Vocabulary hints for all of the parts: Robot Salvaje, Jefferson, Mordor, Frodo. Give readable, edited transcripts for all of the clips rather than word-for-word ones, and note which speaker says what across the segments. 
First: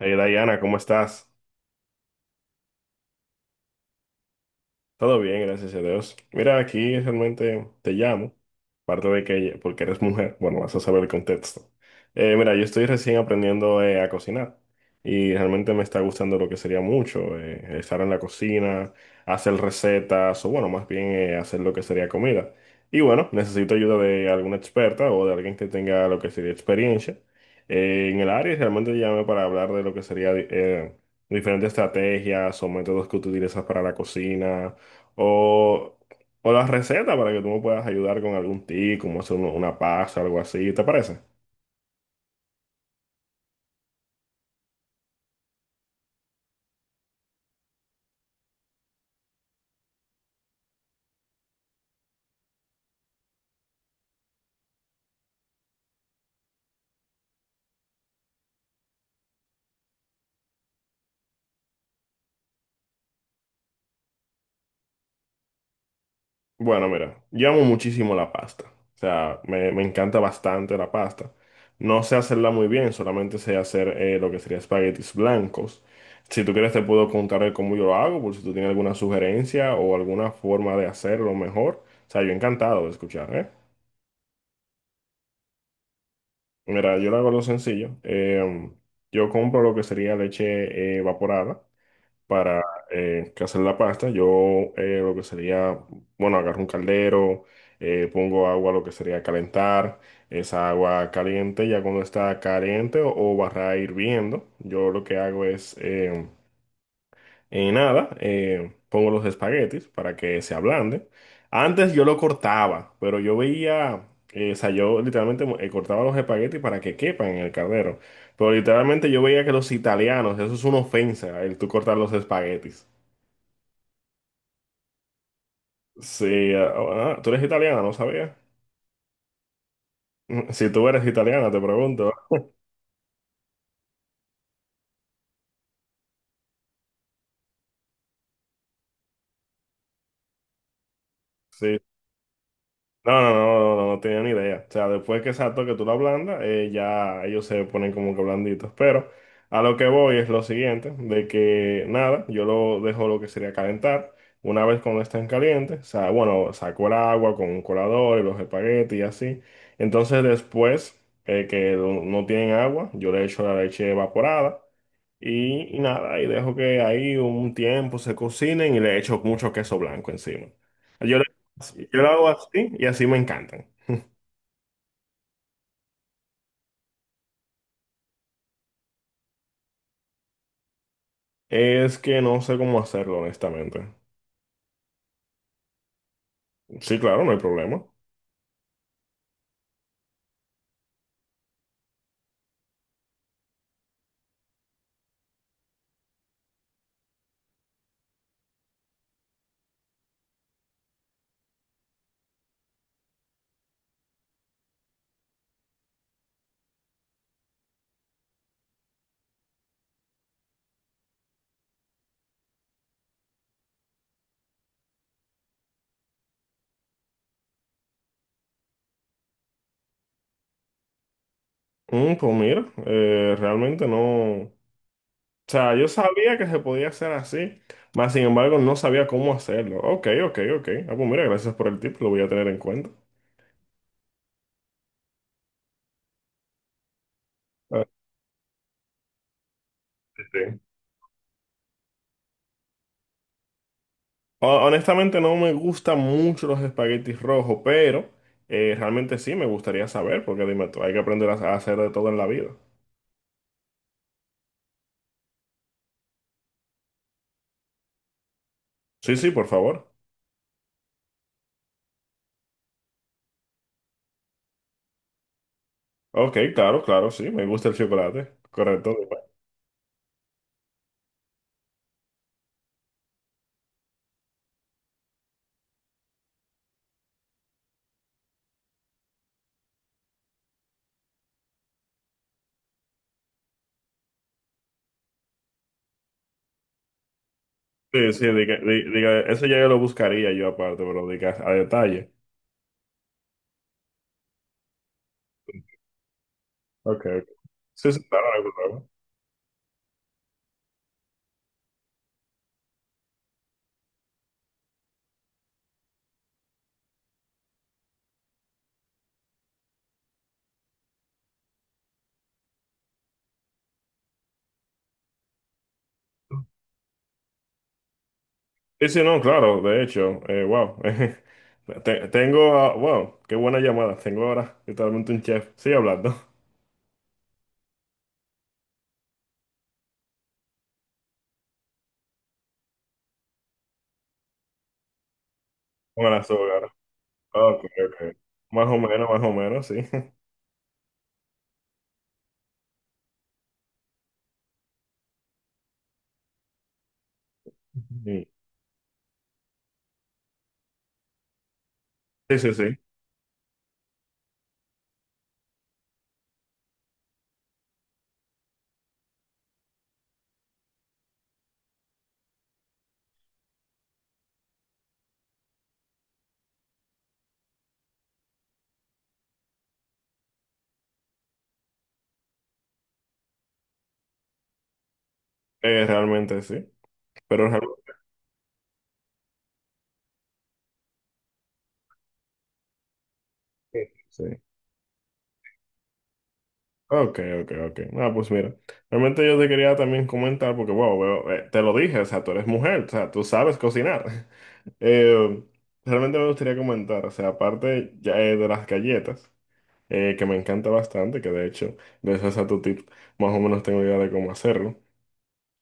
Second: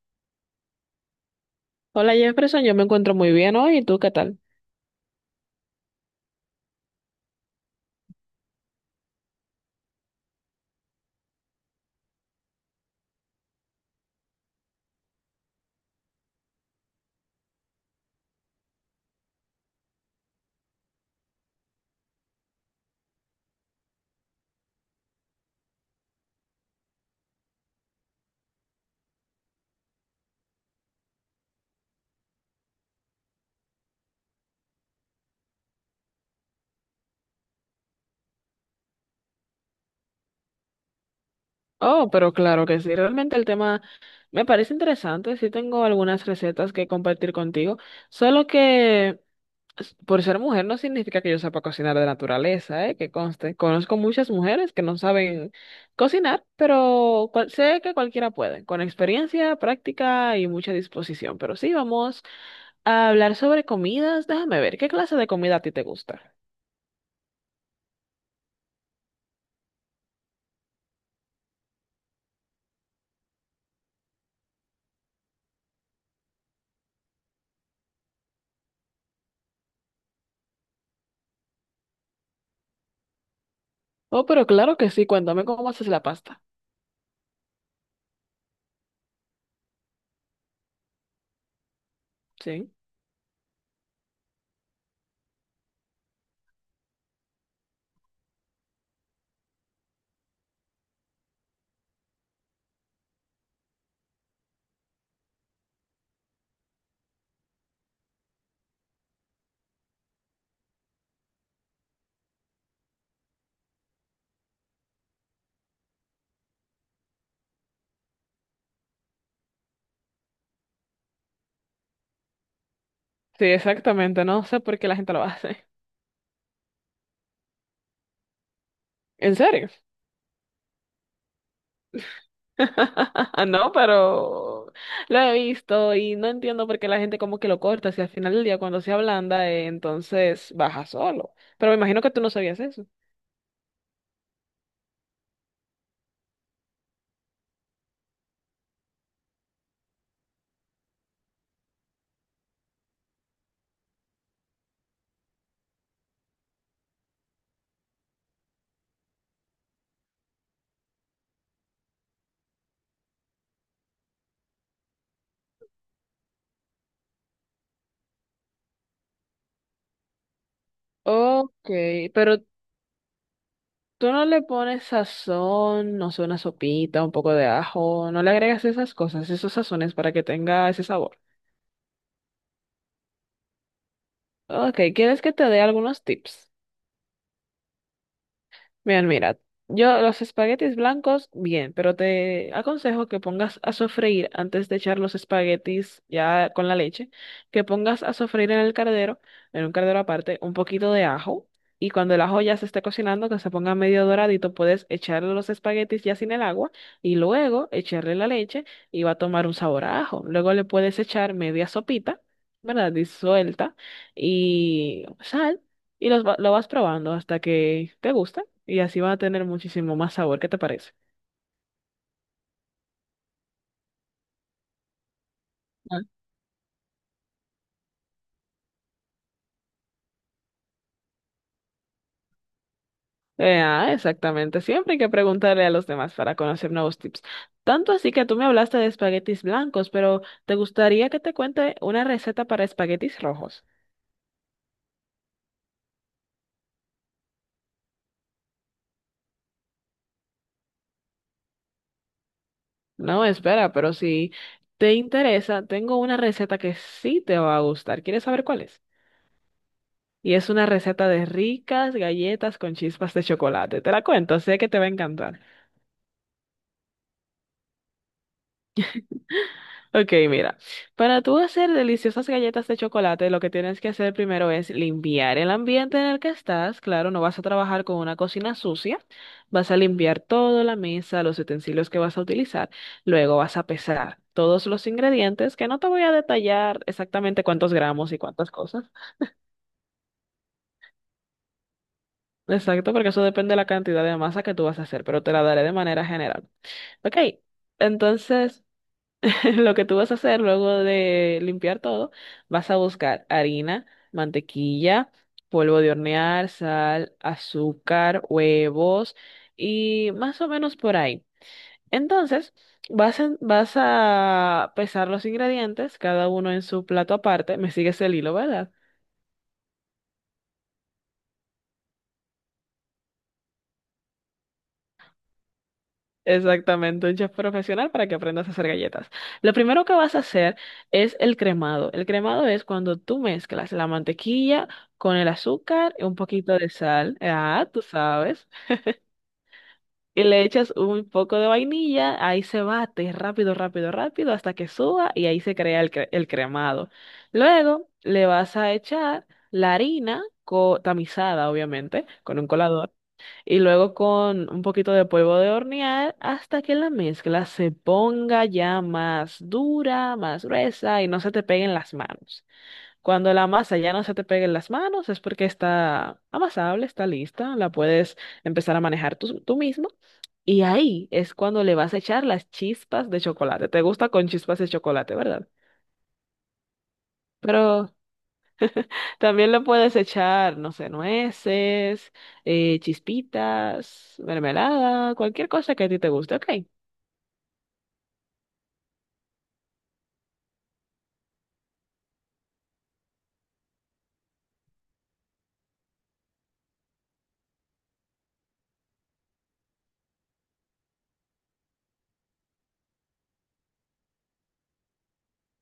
Speaker 1: Hey Diana, ¿cómo estás?
Speaker 2: Hola Jefferson, yo me encuentro muy bien hoy, ¿y tú qué tal?
Speaker 1: Todo bien, gracias a Dios. Mira, aquí realmente te llamo. Aparte de que, porque eres mujer, bueno, vas a saber el contexto. Mira, yo estoy recién aprendiendo a cocinar y realmente me está gustando lo que sería mucho, estar en la cocina, hacer recetas o bueno, más bien hacer lo que sería comida. Y bueno, necesito ayuda de alguna experta o de alguien que tenga lo que sería experiencia en el área y realmente llamé para hablar de lo que sería diferentes estrategias o métodos que tú utilizas para la cocina o... O las recetas para que tú me puedas ayudar con algún tip, como hacer una pasta o algo así, ¿te parece?
Speaker 2: Oh, pero claro que sí, realmente el tema me parece interesante, sí tengo algunas recetas que compartir contigo, solo que por ser mujer no significa que yo sepa cocinar de naturaleza, ¿eh? Que conste, conozco muchas mujeres que no saben cocinar, pero sé que cualquiera puede, con experiencia, práctica y mucha disposición, pero sí, vamos a hablar sobre comidas, déjame ver, ¿qué clase de comida a ti te gusta?
Speaker 1: Bueno, mira, yo amo muchísimo la pasta. O sea, me encanta bastante la pasta. No sé hacerla muy bien, solamente sé hacer lo que sería espaguetis blancos. Si tú quieres te puedo contar el cómo yo lo hago, por si tú tienes alguna sugerencia o alguna forma de hacerlo mejor. O sea, yo encantado de escuchar, ¿eh?
Speaker 2: Oh, pero claro que sí, cuéntame cómo haces la pasta.
Speaker 1: Mira, yo lo hago lo sencillo. Yo compro lo que sería leche evaporada para
Speaker 2: Sí.
Speaker 1: que hacer la pasta. Yo lo que sería, bueno, agarro un caldero, pongo agua, lo que sería calentar, esa agua caliente, ya cuando está caliente o barra hirviendo, yo lo que hago es, nada, pongo los espaguetis para que se ablanden. Antes yo lo cortaba, pero yo veía... o sea, yo literalmente cortaba los espaguetis para que quepan en el caldero. Pero literalmente yo veía que los italianos, eso es una ofensa, el tú cortar los espaguetis.
Speaker 2: Sí, exactamente. No sé por qué la gente lo hace.
Speaker 1: Sí, tú eres italiana, no sabía.
Speaker 2: ¿En serio?
Speaker 1: Si tú eres italiana, te pregunto.
Speaker 2: No, pero lo he visto y no entiendo por qué la gente como que lo corta. Si al final del día cuando se ablanda, entonces baja solo. Pero me
Speaker 1: Sí.
Speaker 2: imagino que tú no sabías eso.
Speaker 1: No, no, no, no, no tenía ni idea. O sea, después que exacto que tú lo ablandas, ya ellos se ponen como que blanditos. Pero a lo que voy es lo siguiente, de que nada, yo lo dejo lo que sería calentar. Una vez cuando estén calientes, o sea, bueno, saco el agua con un colador y los espaguetis y así. Entonces después que no tienen agua, yo le echo la leche evaporada. Y nada, y dejo que ahí un tiempo se cocinen y le echo mucho queso blanco encima. Yo, le-
Speaker 2: Ok,
Speaker 1: yo lo hago
Speaker 2: pero
Speaker 1: así y así me encantan.
Speaker 2: tú no le pones sazón, no sé, una sopita, un poco de ajo, no le agregas esas cosas, esos sazones para que tenga ese sabor.
Speaker 1: Es que no sé cómo hacerlo, honestamente.
Speaker 2: Ok, ¿quieres que te dé algunos tips?
Speaker 1: Sí, claro, no hay problema.
Speaker 2: Bien, mira, yo los espaguetis blancos, bien, pero te aconsejo que pongas a sofreír antes de echar los espaguetis ya con la leche, que pongas a sofreír en el cardero, en un cardero aparte, un poquito de ajo y cuando el ajo ya se esté cocinando, que se ponga medio doradito, puedes echarle los espaguetis ya sin el agua y luego echarle la leche y va a tomar un sabor a ajo. Luego le puedes echar media sopita, ¿verdad? Disuelta y sal y lo vas probando hasta que te guste y así va a tener muchísimo más sabor. ¿Qué te parece?
Speaker 1: Mm, pues mira, realmente no. O sea, yo
Speaker 2: Ah,
Speaker 1: sabía que se podía hacer así, mas sin embargo no sabía cómo hacerlo. Ok, ok, ok. Ah, pues mira, gracias por el tip, lo voy a tener en cuenta.
Speaker 2: Exactamente. Siempre hay que preguntarle a los demás para conocer nuevos tips.
Speaker 1: Ah,
Speaker 2: Tanto así que tú me hablaste de espaguetis blancos, pero ¿te
Speaker 1: sí.
Speaker 2: gustaría que te cuente una receta para espaguetis rojos?
Speaker 1: Honestamente no me gustan mucho los espaguetis rojos, pero realmente sí me gustaría saber, porque dime tú, hay que aprender a hacer de todo en la vida.
Speaker 2: No, espera, pero si te interesa, tengo una receta que sí te va a gustar. ¿Quieres saber cuál es?
Speaker 1: Sí, sí, por favor.
Speaker 2: Y es una receta de ricas galletas con chispas de chocolate. Te la cuento, sé que te va a encantar.
Speaker 1: Ok, claro, claro, sí, me gusta el chocolate. Correcto.
Speaker 2: Ok, mira, para tú hacer deliciosas galletas de chocolate, lo que tienes que hacer primero es limpiar el ambiente en el que estás. Claro, no vas a trabajar con una cocina sucia. Vas a limpiar toda la mesa, los utensilios que vas a utilizar. Luego vas a pesar todos los ingredientes, que no te voy a detallar exactamente cuántos
Speaker 1: Sí,
Speaker 2: gramos y
Speaker 1: sí,
Speaker 2: cuántas cosas.
Speaker 1: diga, eso ya yo lo buscaría yo aparte, pero diga a detalle.
Speaker 2: Exacto, porque eso depende de la cantidad de masa que tú vas a hacer, pero te la daré de manera general.
Speaker 1: Ok,
Speaker 2: Ok,
Speaker 1: ok. Sí, sí, claro, no hay
Speaker 2: entonces...
Speaker 1: problema.
Speaker 2: Lo que tú vas a hacer luego de limpiar todo, vas a buscar harina, mantequilla, polvo de hornear, sal, azúcar, huevos y más o menos por ahí. Entonces, vas a pesar los ingredientes, cada uno en su plato aparte. Me sigues el hilo, ¿verdad?
Speaker 1: Sí, sí, no, claro, de hecho, wow. Tengo, ah, wow, qué buena llamada. Tengo ahora literalmente un chef. Sigue hablando.
Speaker 2: Exactamente, un chef profesional para que aprendas a hacer galletas. Lo primero que vas a hacer es el cremado. El cremado es cuando tú mezclas la mantequilla con el azúcar y un
Speaker 1: Buenas, ok,
Speaker 2: poquito de sal, ah, tú
Speaker 1: ok.
Speaker 2: sabes,
Speaker 1: Más o menos, sí.
Speaker 2: y le echas un poco de vainilla, ahí se bate rápido, rápido, rápido hasta que suba y ahí se crea el cremado. Luego le
Speaker 1: Sí,
Speaker 2: vas a echar la harina tamizada, obviamente,
Speaker 1: sí,
Speaker 2: con un
Speaker 1: sí.
Speaker 2: colador y luego con un poquito de polvo de hornear hasta que la mezcla se ponga ya más dura, más gruesa y no se te peguen las manos. Cuando la masa ya no se te pegue en las manos es porque está amasable, está lista, la puedes empezar a manejar tú, tú mismo. Y ahí es cuando le vas a echar las chispas de chocolate. Te gusta con chispas de chocolate, ¿verdad?
Speaker 1: Realmente sí. Pero
Speaker 2: Pero también le puedes echar, no sé, nueces,
Speaker 1: realmente
Speaker 2: chispitas,
Speaker 1: sí.
Speaker 2: mermelada, cualquier cosa que a ti te guste. Ok,
Speaker 1: Ok, ok, ok. Ah, pues mira. Realmente yo te quería también comentar, porque, wow, te lo dije, o sea, tú eres mujer, o sea, tú sabes cocinar. Eh, Realmente me gustaría comentar, o sea, aparte ya, de las galletas, que me encanta bastante, que de hecho, gracias a tu tip, más o menos tengo idea de cómo hacerlo.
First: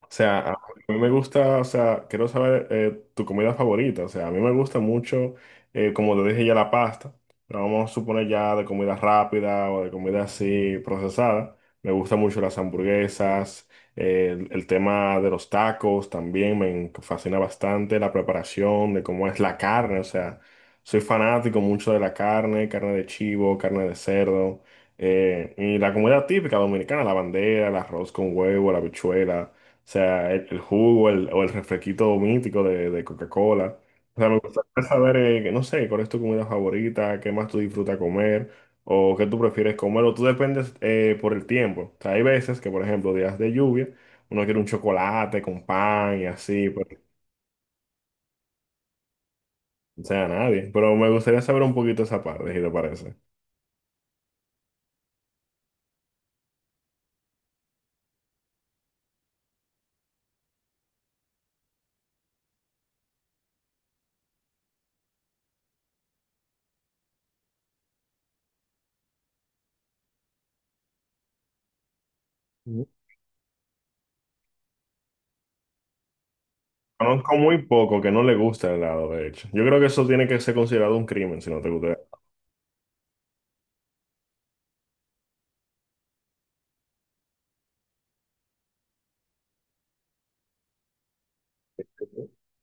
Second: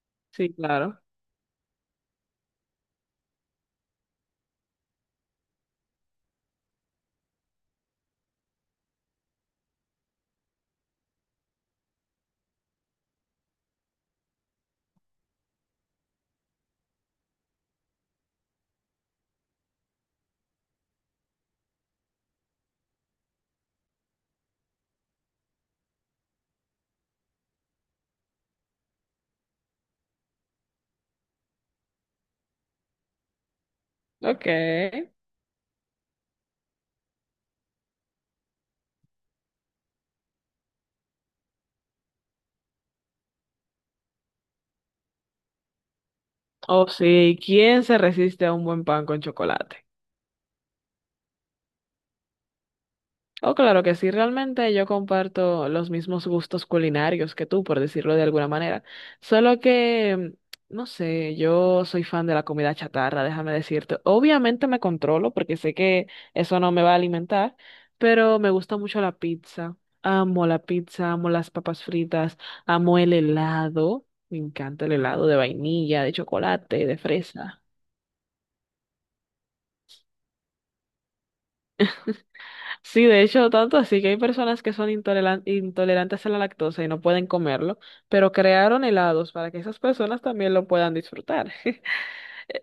Speaker 1: O sea,
Speaker 2: sí,
Speaker 1: a mí
Speaker 2: claro.
Speaker 1: me gusta, o sea, quiero saber tu comida favorita. O sea, a mí me gusta mucho, como te dije ya, la pasta. Pero vamos a suponer ya de comida rápida o de comida así procesada. Me gustan mucho las hamburguesas, el tema de los tacos también fascina bastante, la preparación de cómo es la carne. O sea, soy fanático mucho de la carne, carne de chivo, carne de cerdo. Y la comida típica dominicana, la bandera, el arroz con huevo, la habichuela. O sea, el jugo o el refresquito mítico de Coca-Cola. O sea, me
Speaker 2: Ok.
Speaker 1: gustaría saber, que no sé, cuál es tu comida favorita, qué más tú disfrutas comer, o qué tú prefieres comer, o tú dependes por el tiempo. O sea, hay veces que, por ejemplo, días de lluvia, uno quiere un chocolate con pan y así, pues,
Speaker 2: O sí, ¿quién se resiste a un buen pan con chocolate?
Speaker 1: o sea, nadie. Pero me gustaría saber un poquito esa parte, si te parece.
Speaker 2: Oh, claro que sí, realmente yo comparto los mismos gustos culinarios que tú, por decirlo de alguna manera. Solo que, no sé, yo soy fan de la comida chatarra, déjame decirte. Obviamente me controlo porque sé que eso no me va a alimentar, pero me gusta mucho la pizza. Amo la pizza, amo las papas fritas,
Speaker 1: Mm.
Speaker 2: amo el helado. Me encanta el helado de vainilla, de chocolate, de
Speaker 1: Conozco muy
Speaker 2: fresa.
Speaker 1: poco que no le gusta el helado, de hecho. Yo creo que eso tiene que ser considerado un crimen, si no te gusta.
Speaker 2: Sí, de hecho, tanto así que hay personas que son intolerantes a la lactosa y no pueden comerlo, pero crearon helados para que esas personas también lo puedan disfrutar.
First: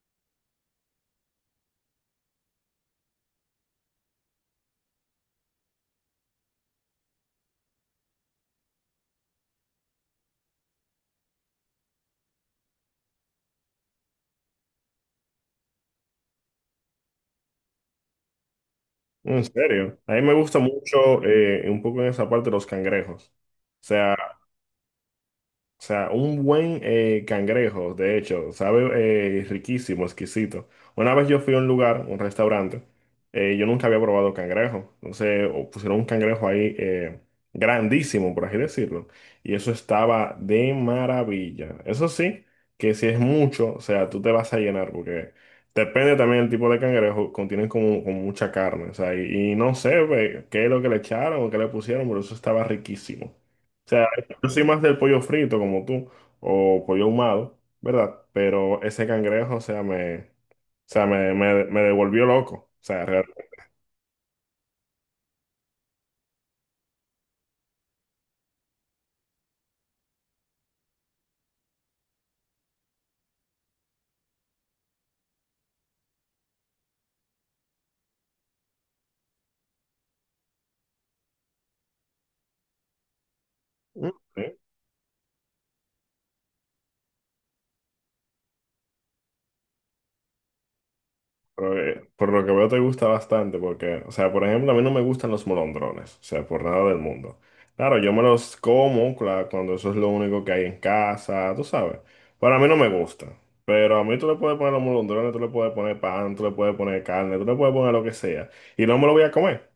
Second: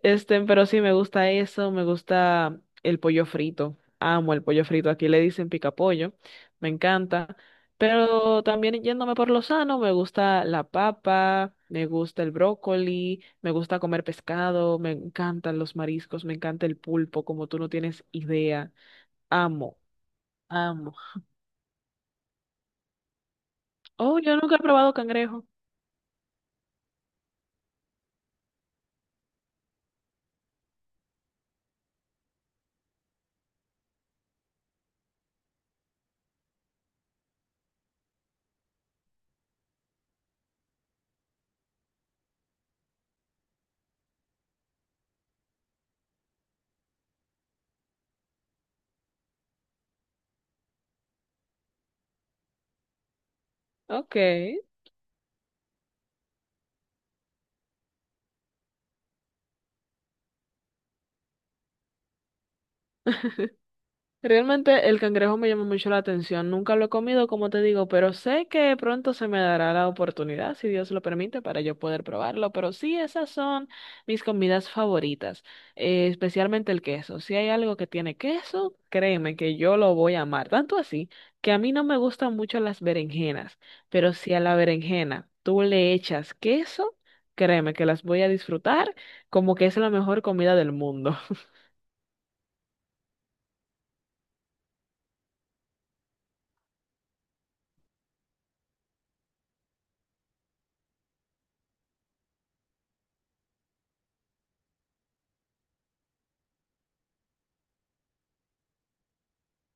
Speaker 2: Este, pero sí, me gusta eso, me gusta el pollo frito. Amo el pollo frito. Aquí le dicen picapollo, me encanta. Pero también yéndome por lo sano, me gusta la papa, me gusta el brócoli, me gusta comer pescado, me encantan los mariscos, me encanta el pulpo, como tú no tienes idea.
Speaker 1: En
Speaker 2: Amo.
Speaker 1: serio, a mí me gusta
Speaker 2: Amo.
Speaker 1: mucho un poco en esa parte los cangrejos. Sea,
Speaker 2: Oh, yo nunca he probado cangrejo.
Speaker 1: o sea, un buen cangrejo, de hecho, sabe riquísimo, exquisito. Una vez yo fui a un lugar, un restaurante, yo nunca había probado cangrejo. Entonces pusieron un cangrejo ahí grandísimo, por así decirlo. Y eso estaba de maravilla. Eso sí, que si es mucho, o sea, tú te vas a llenar porque depende también del tipo de cangrejo, contienen como mucha carne. O sea, y no sé pues, qué es lo que le echaron o qué le pusieron, pero eso estaba riquísimo.
Speaker 2: Ok.
Speaker 1: Yo soy más del pollo frito como tú, o pollo ahumado, ¿verdad? Pero ese cangrejo, o sea, me devolvió loco. O sea, realmente,
Speaker 2: Realmente el cangrejo me llama mucho la atención. Nunca lo he comido, como te digo, pero sé que pronto se me dará la oportunidad, si Dios lo permite, para yo poder probarlo. Pero sí, esas son mis comidas favoritas, especialmente el queso. Si hay algo que tiene queso, créeme que yo lo voy a amar. Tanto así que a mí no me gustan mucho las berenjenas,
Speaker 1: mm,
Speaker 2: pero si a la
Speaker 1: ¿sí?
Speaker 2: berenjena tú le echas queso, créeme que las voy a disfrutar como que es la mejor comida del mundo.
Speaker 1: Pero, por lo que veo te gusta bastante, porque, o sea, por ejemplo, a mí no me gustan los molondrones, o sea, por nada del mundo. Claro, yo me los como, claro, cuando eso es lo único que hay en casa, tú sabes. Para mí no me gusta. Pero a mí tú le puedes poner los molondrones, tú le puedes poner pan, tú le puedes poner carne, tú le puedes poner lo que sea. Y no me lo voy a comer.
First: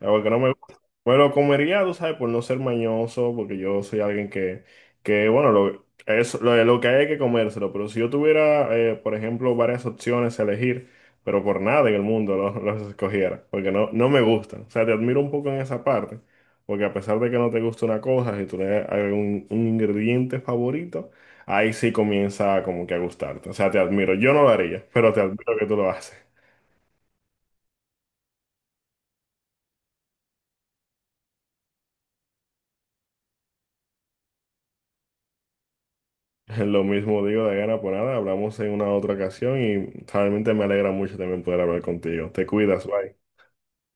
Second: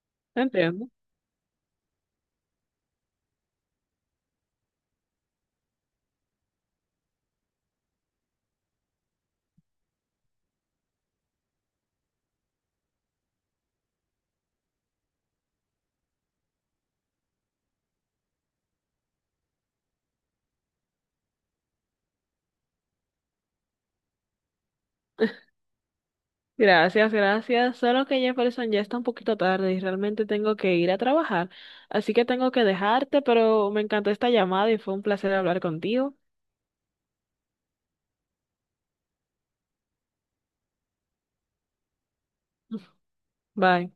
Speaker 1: Ah, porque no me gusta.
Speaker 2: Entiendo.
Speaker 1: Me lo comería, tú sabes, por no ser mañoso, porque yo soy alguien que, lo que hay es que comérselo. Pero si yo tuviera, por ejemplo, varias opciones a elegir, pero por nada en el mundo escogiera, porque no, no me gustan. O sea, te admiro un poco en esa parte, porque a pesar de que no te gusta una cosa, si tú le das algún un ingrediente favorito, ahí sí comienza como que a gustarte. O sea, te admiro. Yo no lo haría, pero te admiro que tú lo haces.
Speaker 2: Gracias, gracias. Solo que Jefferson ya está un poquito tarde y realmente tengo que ir a trabajar. Así que tengo que dejarte, pero me encantó esta llamada y fue un placer hablar contigo.
Speaker 1: Lo mismo digo de gana por nada, hablamos en una otra ocasión y realmente me alegra mucho también poder hablar contigo. Te cuidas, bye.
Speaker 2: Bye.